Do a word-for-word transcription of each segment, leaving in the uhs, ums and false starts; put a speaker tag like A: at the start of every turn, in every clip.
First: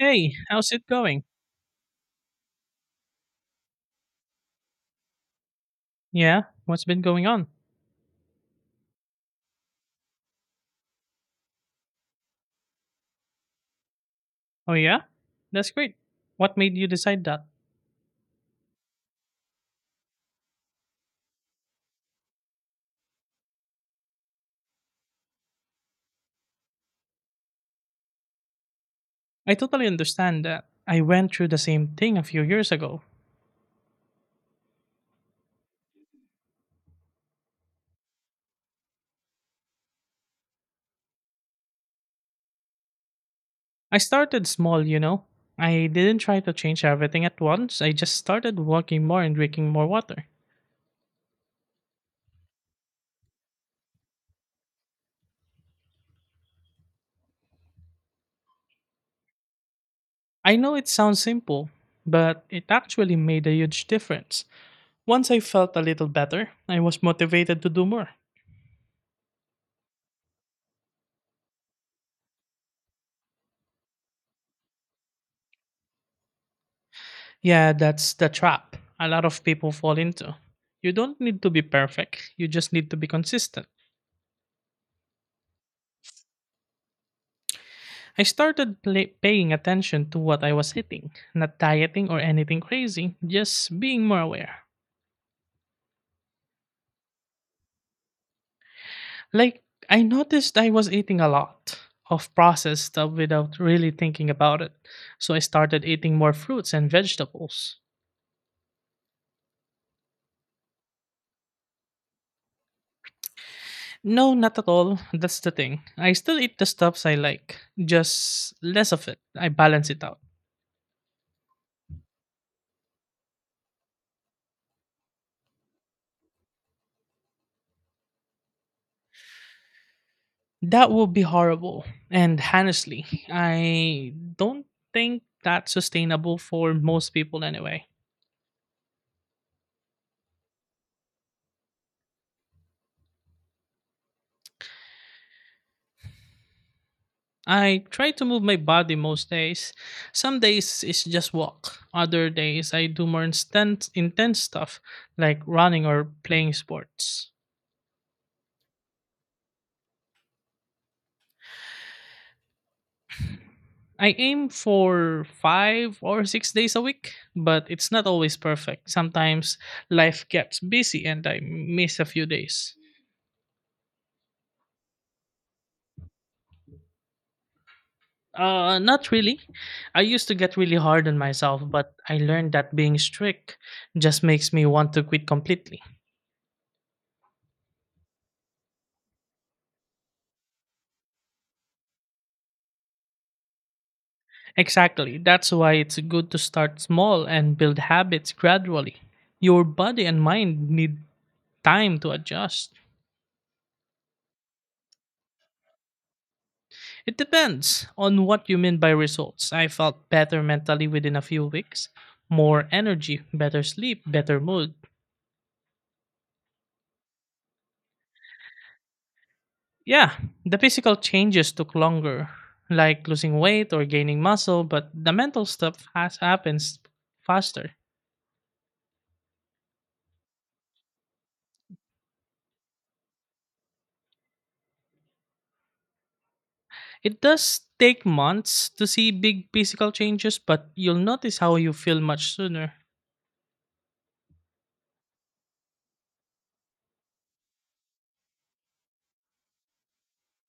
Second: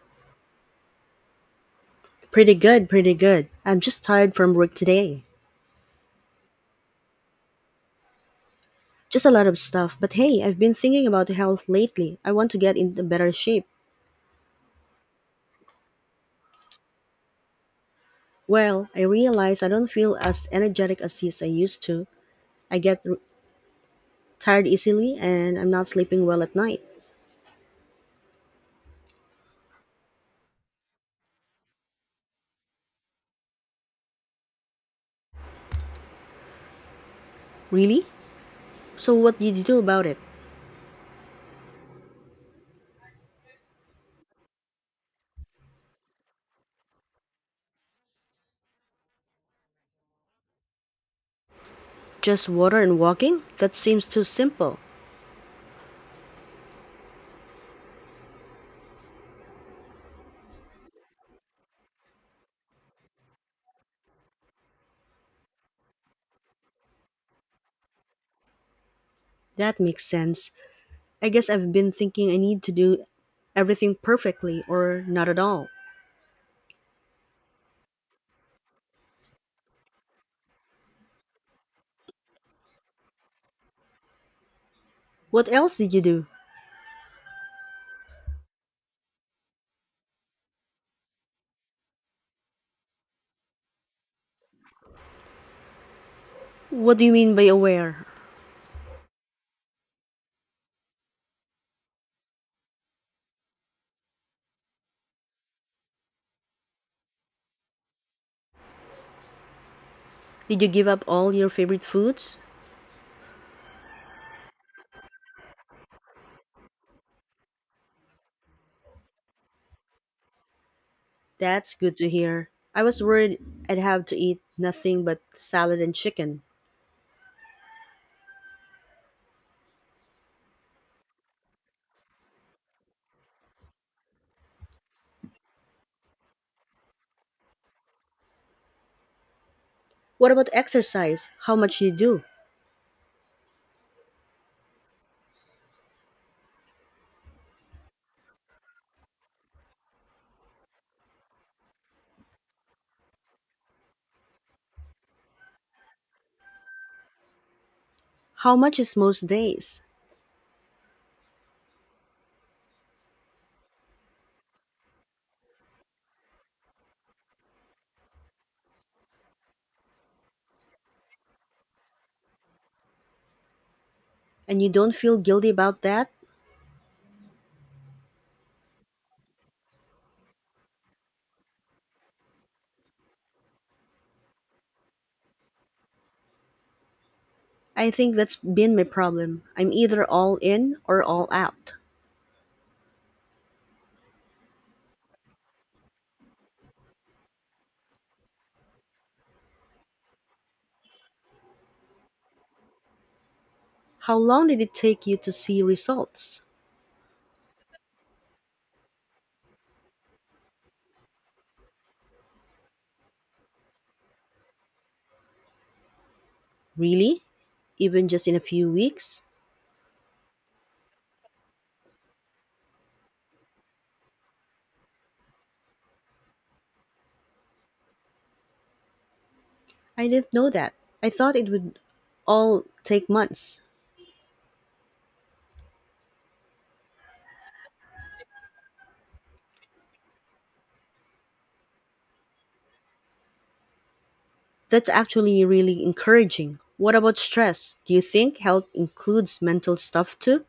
A: Hey, how's it going?
B: Pretty good, pretty good. I'm just tired from work today.
A: Yeah, what's been going on?
B: Just a lot of stuff. But hey, I've been thinking about health lately. I want to get into better shape.
A: Oh, yeah? That's great. What made you decide that?
B: Well, I realize I don't feel as energetic as yes, I used to. I get r- Tired easily and I'm not sleeping well at night.
A: I totally understand that. I went through the same thing a few years ago.
B: Really? So what did you do about it?
A: I started small, you know. I didn't try to change everything at once, I just started walking more and drinking more water.
B: Just water and walking? That seems too simple.
A: I know it sounds simple, but it actually made a huge difference. Once I felt a little better, I was motivated to do more.
B: That makes sense. I guess I've been thinking I need to do everything perfectly or not at all.
A: Yeah, that's the trap a lot of people fall into. You don't need to be perfect, you just need to be consistent.
B: What else did you do?
A: I started play- paying attention to what I was eating, not dieting or anything crazy, just being more aware.
B: What do you mean by aware?
A: Like, I noticed I was eating a lot of processed stuff without really thinking about it, so I started eating more fruits and vegetables.
B: Did you give up all your favorite foods?
A: No, not at all. That's the thing. I still eat the stuffs I like, just less of it. I balance it out.
B: That's good to hear. I was worried I'd have to eat nothing but salad and chicken.
A: That would be horrible. And honestly, I don't think that's sustainable for most people anyway.
B: What about exercise? How much do you do?
A: I try to move my body most days. Some days it's just walk. Other days I do more instant, intense stuff like running or playing sports.
B: How much is most days?
A: I aim for five or six days a week, but it's not always perfect. Sometimes life gets busy and I miss a few days.
B: And you don't feel guilty about that?
A: Uh, not really. I used to get really hard on myself, but I learned that being strict just makes me want to quit completely.
B: I think that's been my problem. I'm either all in or all out.
A: Exactly. That's why it's good to start small and build habits gradually. Your body and mind need time to adjust.
B: How long did it take you to see results?
A: It depends on what you mean by results. I felt better mentally within a few weeks, more energy, better sleep, better mood.
B: Really? Even just in a few weeks?
A: Yeah, the physical changes took longer, like losing weight or gaining muscle, but the mental stuff has happens faster.
B: I didn't know that. I thought it would all take months.
A: It does take months to see big physical changes, but you'll notice how you feel much sooner.
B: That's actually really encouraging. What about stress? Do you think health includes mental stuff too?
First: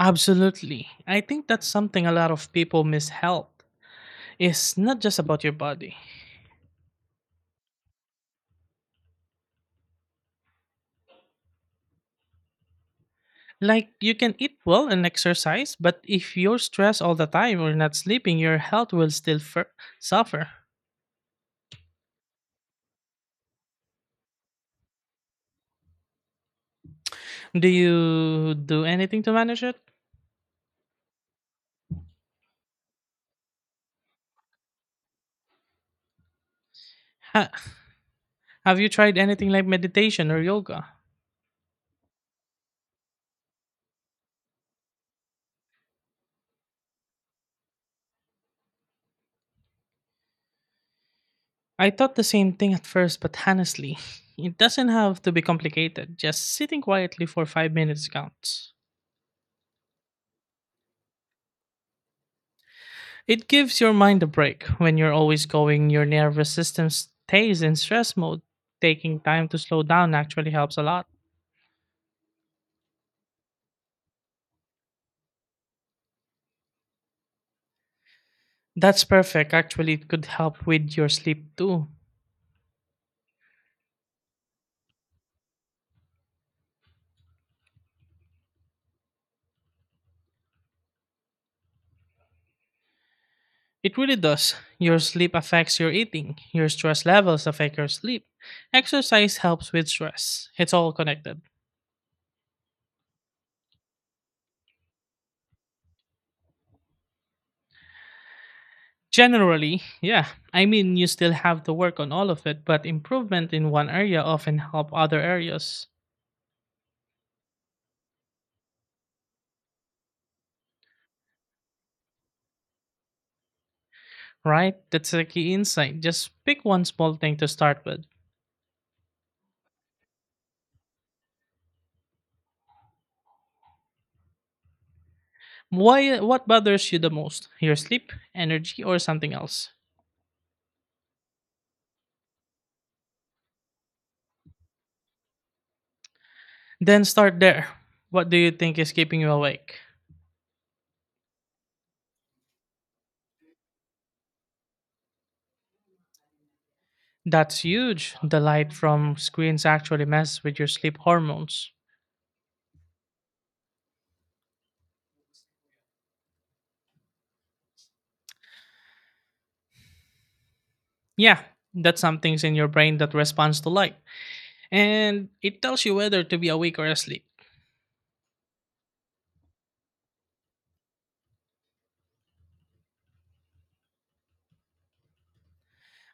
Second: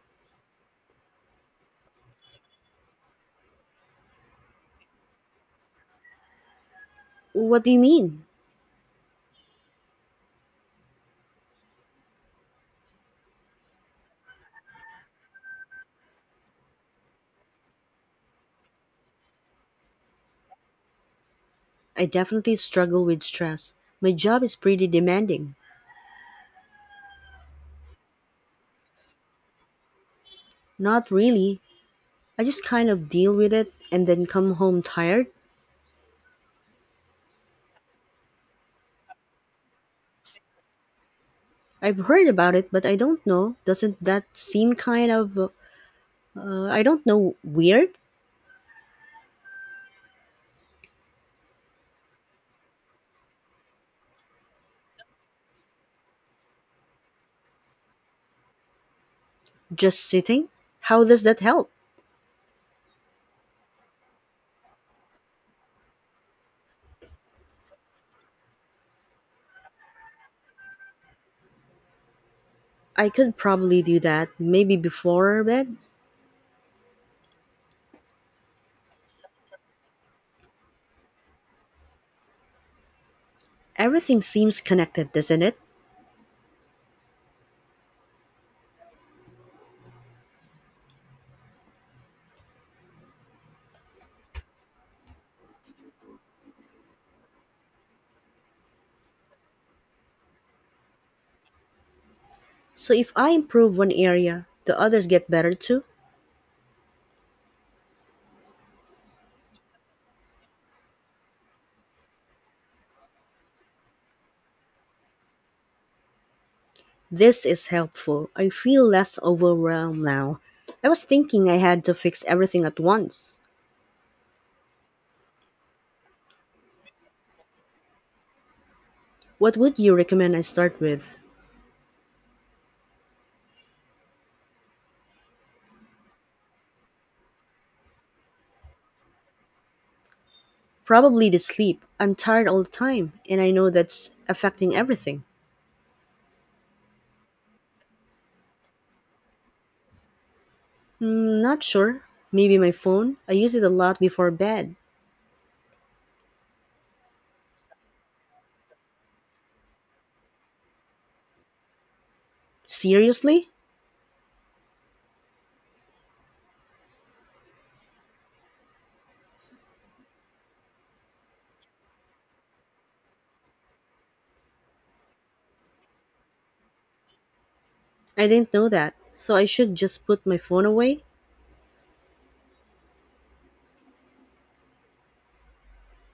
A: Absolutely. I think that's something a lot of people miss health. It's not just about your body.
B: What do you mean?
A: Like, you can eat well and exercise, but if you're stressed all the time or not sleeping, your health will still fur- suffer.
B: I definitely struggle with stress. My job is pretty demanding.
A: Do you do anything to manage it?
B: Not really. I just kind of deal with it and then come home tired.
A: Ha- have you tried anything like meditation or yoga?
B: I've heard about it, but I don't know. Doesn't that seem kind of, uh, I don't know, weird?
A: I thought the same thing at first, but honestly, it doesn't have to be complicated. Just sitting quietly for five minutes counts.
B: Just sitting? How does that help?
A: It gives your mind a break. When you're always going, your nervous system stays in stress mode. Taking time to slow down actually helps a lot.
B: I could probably do that, maybe before bed.
A: That's perfect. Actually, it could help with your sleep too.
B: Everything seems connected, doesn't it?
A: It really does. Your sleep affects your eating. Your stress levels affect your sleep. Exercise helps with stress. It's all connected.
B: So if I improve one area, the others get better too.
A: Generally, yeah. I mean, you still have to work on all of it, but improvement in one area often help other areas,
B: This is helpful. I feel less overwhelmed now. I was thinking I had to fix everything at once.
A: right? That's a key insight. Just pick one small thing to start with.
B: What would you recommend I start with?
A: Why what bothers you the most? Your sleep, energy, or something else?
B: Probably the sleep. I'm tired all the time, and I know that's affecting everything.
A: Then start there. What do you think is keeping you awake?
B: Hmm, not sure. Maybe my phone. I use it a lot before bed.
A: That's huge. The light from screens actually messes with your sleep hormones.
B: Seriously?
A: Yeah, that's some things in your brain that responds to light, and it tells you whether to be awake or asleep.
B: I didn't know that. So I should just put my phone away?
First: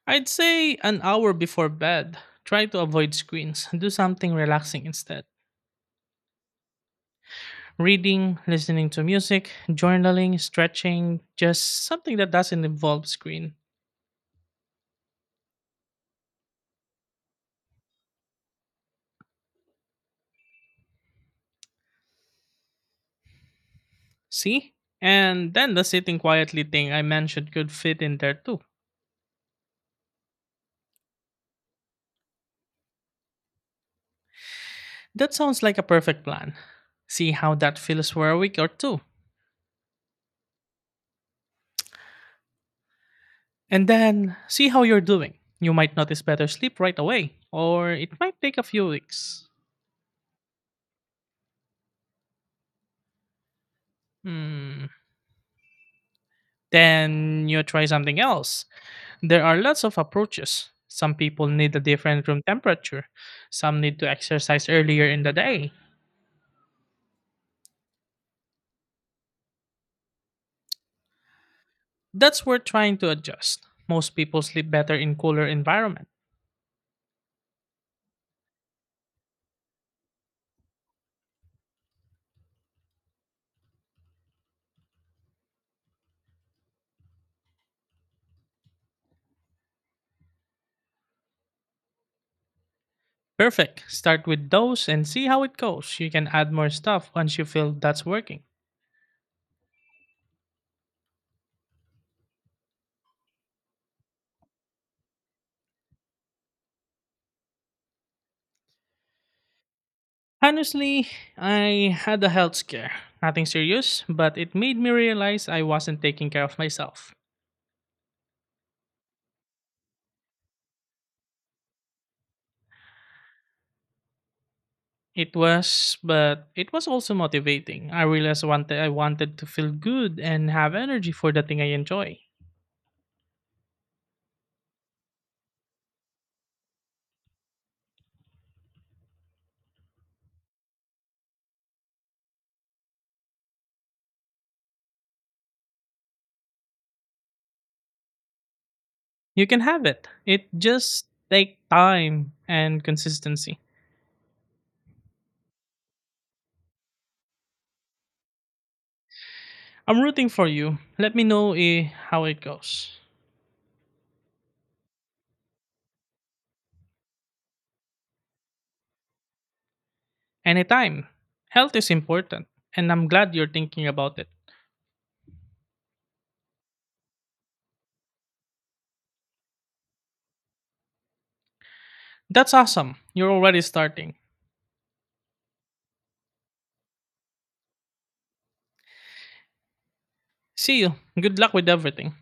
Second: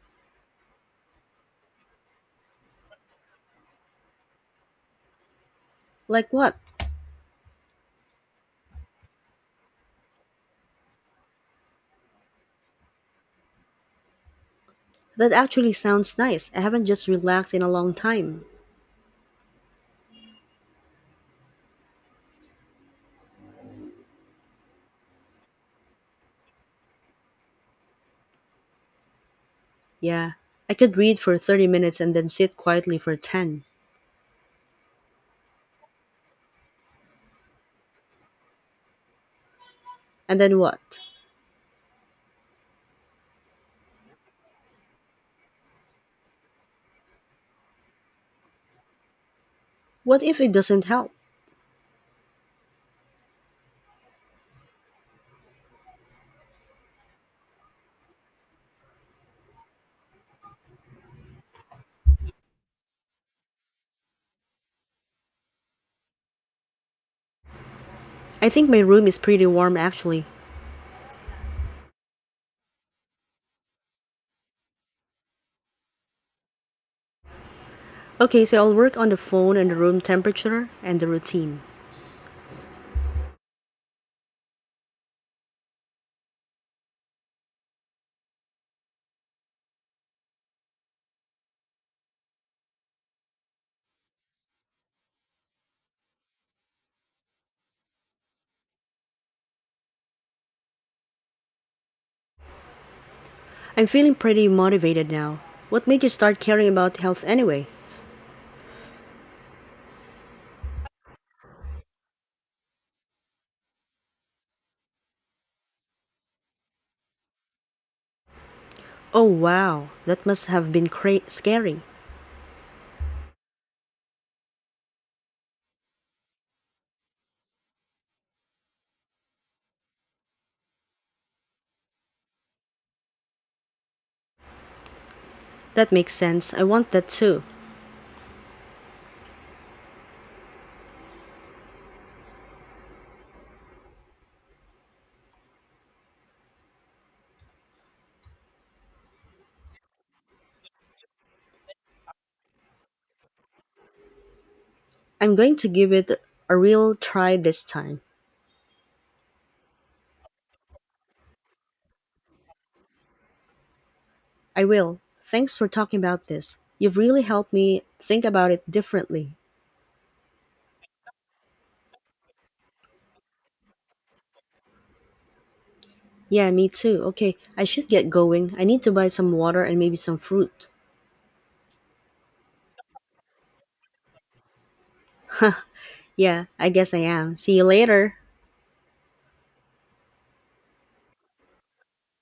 A: I'd say an hour before bed. Try to avoid screens. Do something relaxing instead.
B: Like what?
A: Reading, listening to music, journaling, stretching, just something that doesn't involve screen.
B: That actually sounds nice. I haven't just relaxed in a long time.
A: See? And then the sitting quietly thing I mentioned could fit in there too.
B: Yeah, I could read for thirty minutes and then sit quietly for ten.
A: That sounds like a perfect plan. See how that feels for a week or two.
B: And then what?
A: And then see how you're doing. You might notice better sleep right away, or it might take a few weeks.
B: What if it doesn't help?
A: Hmm. Then you try something else. There are lots of approaches. Some people need a different room temperature, some need to exercise earlier in the day.
B: I think my room is pretty warm actually.
A: That's worth trying to adjust. Most people sleep better in cooler environment.
B: Okay, so I'll work on the phone and the room temperature and the routine.
A: Perfect. Start with those and see how it goes. You can add more stuff once you feel that's working.
B: I'm feeling pretty motivated now. What made you start caring about health anyway?
A: Honestly, I had a health scare. Nothing serious, but it made me realize I wasn't taking care of myself.
B: Oh wow, that must have been cra- scary.
A: It was, but it was also motivating. I realized I wanted, I wanted to feel good and have energy for the thing I enjoy.
B: That makes sense. I want that too.
A: You can have it. It just take time and consistency.
B: I'm going to give it a real try this time.
A: I'm rooting for you. Let me know eh, how it goes.
B: I will. Thanks for talking about this. You've really helped me think about it differently.
A: Anytime. Health is important, and I'm glad you're thinking about it.
B: Yeah, me too. Okay, I should get going. I need to buy some water and maybe some fruit.
A: That's awesome. You're already starting.
B: Yeah, I guess I am. See you later.
A: See you. Good luck with everything.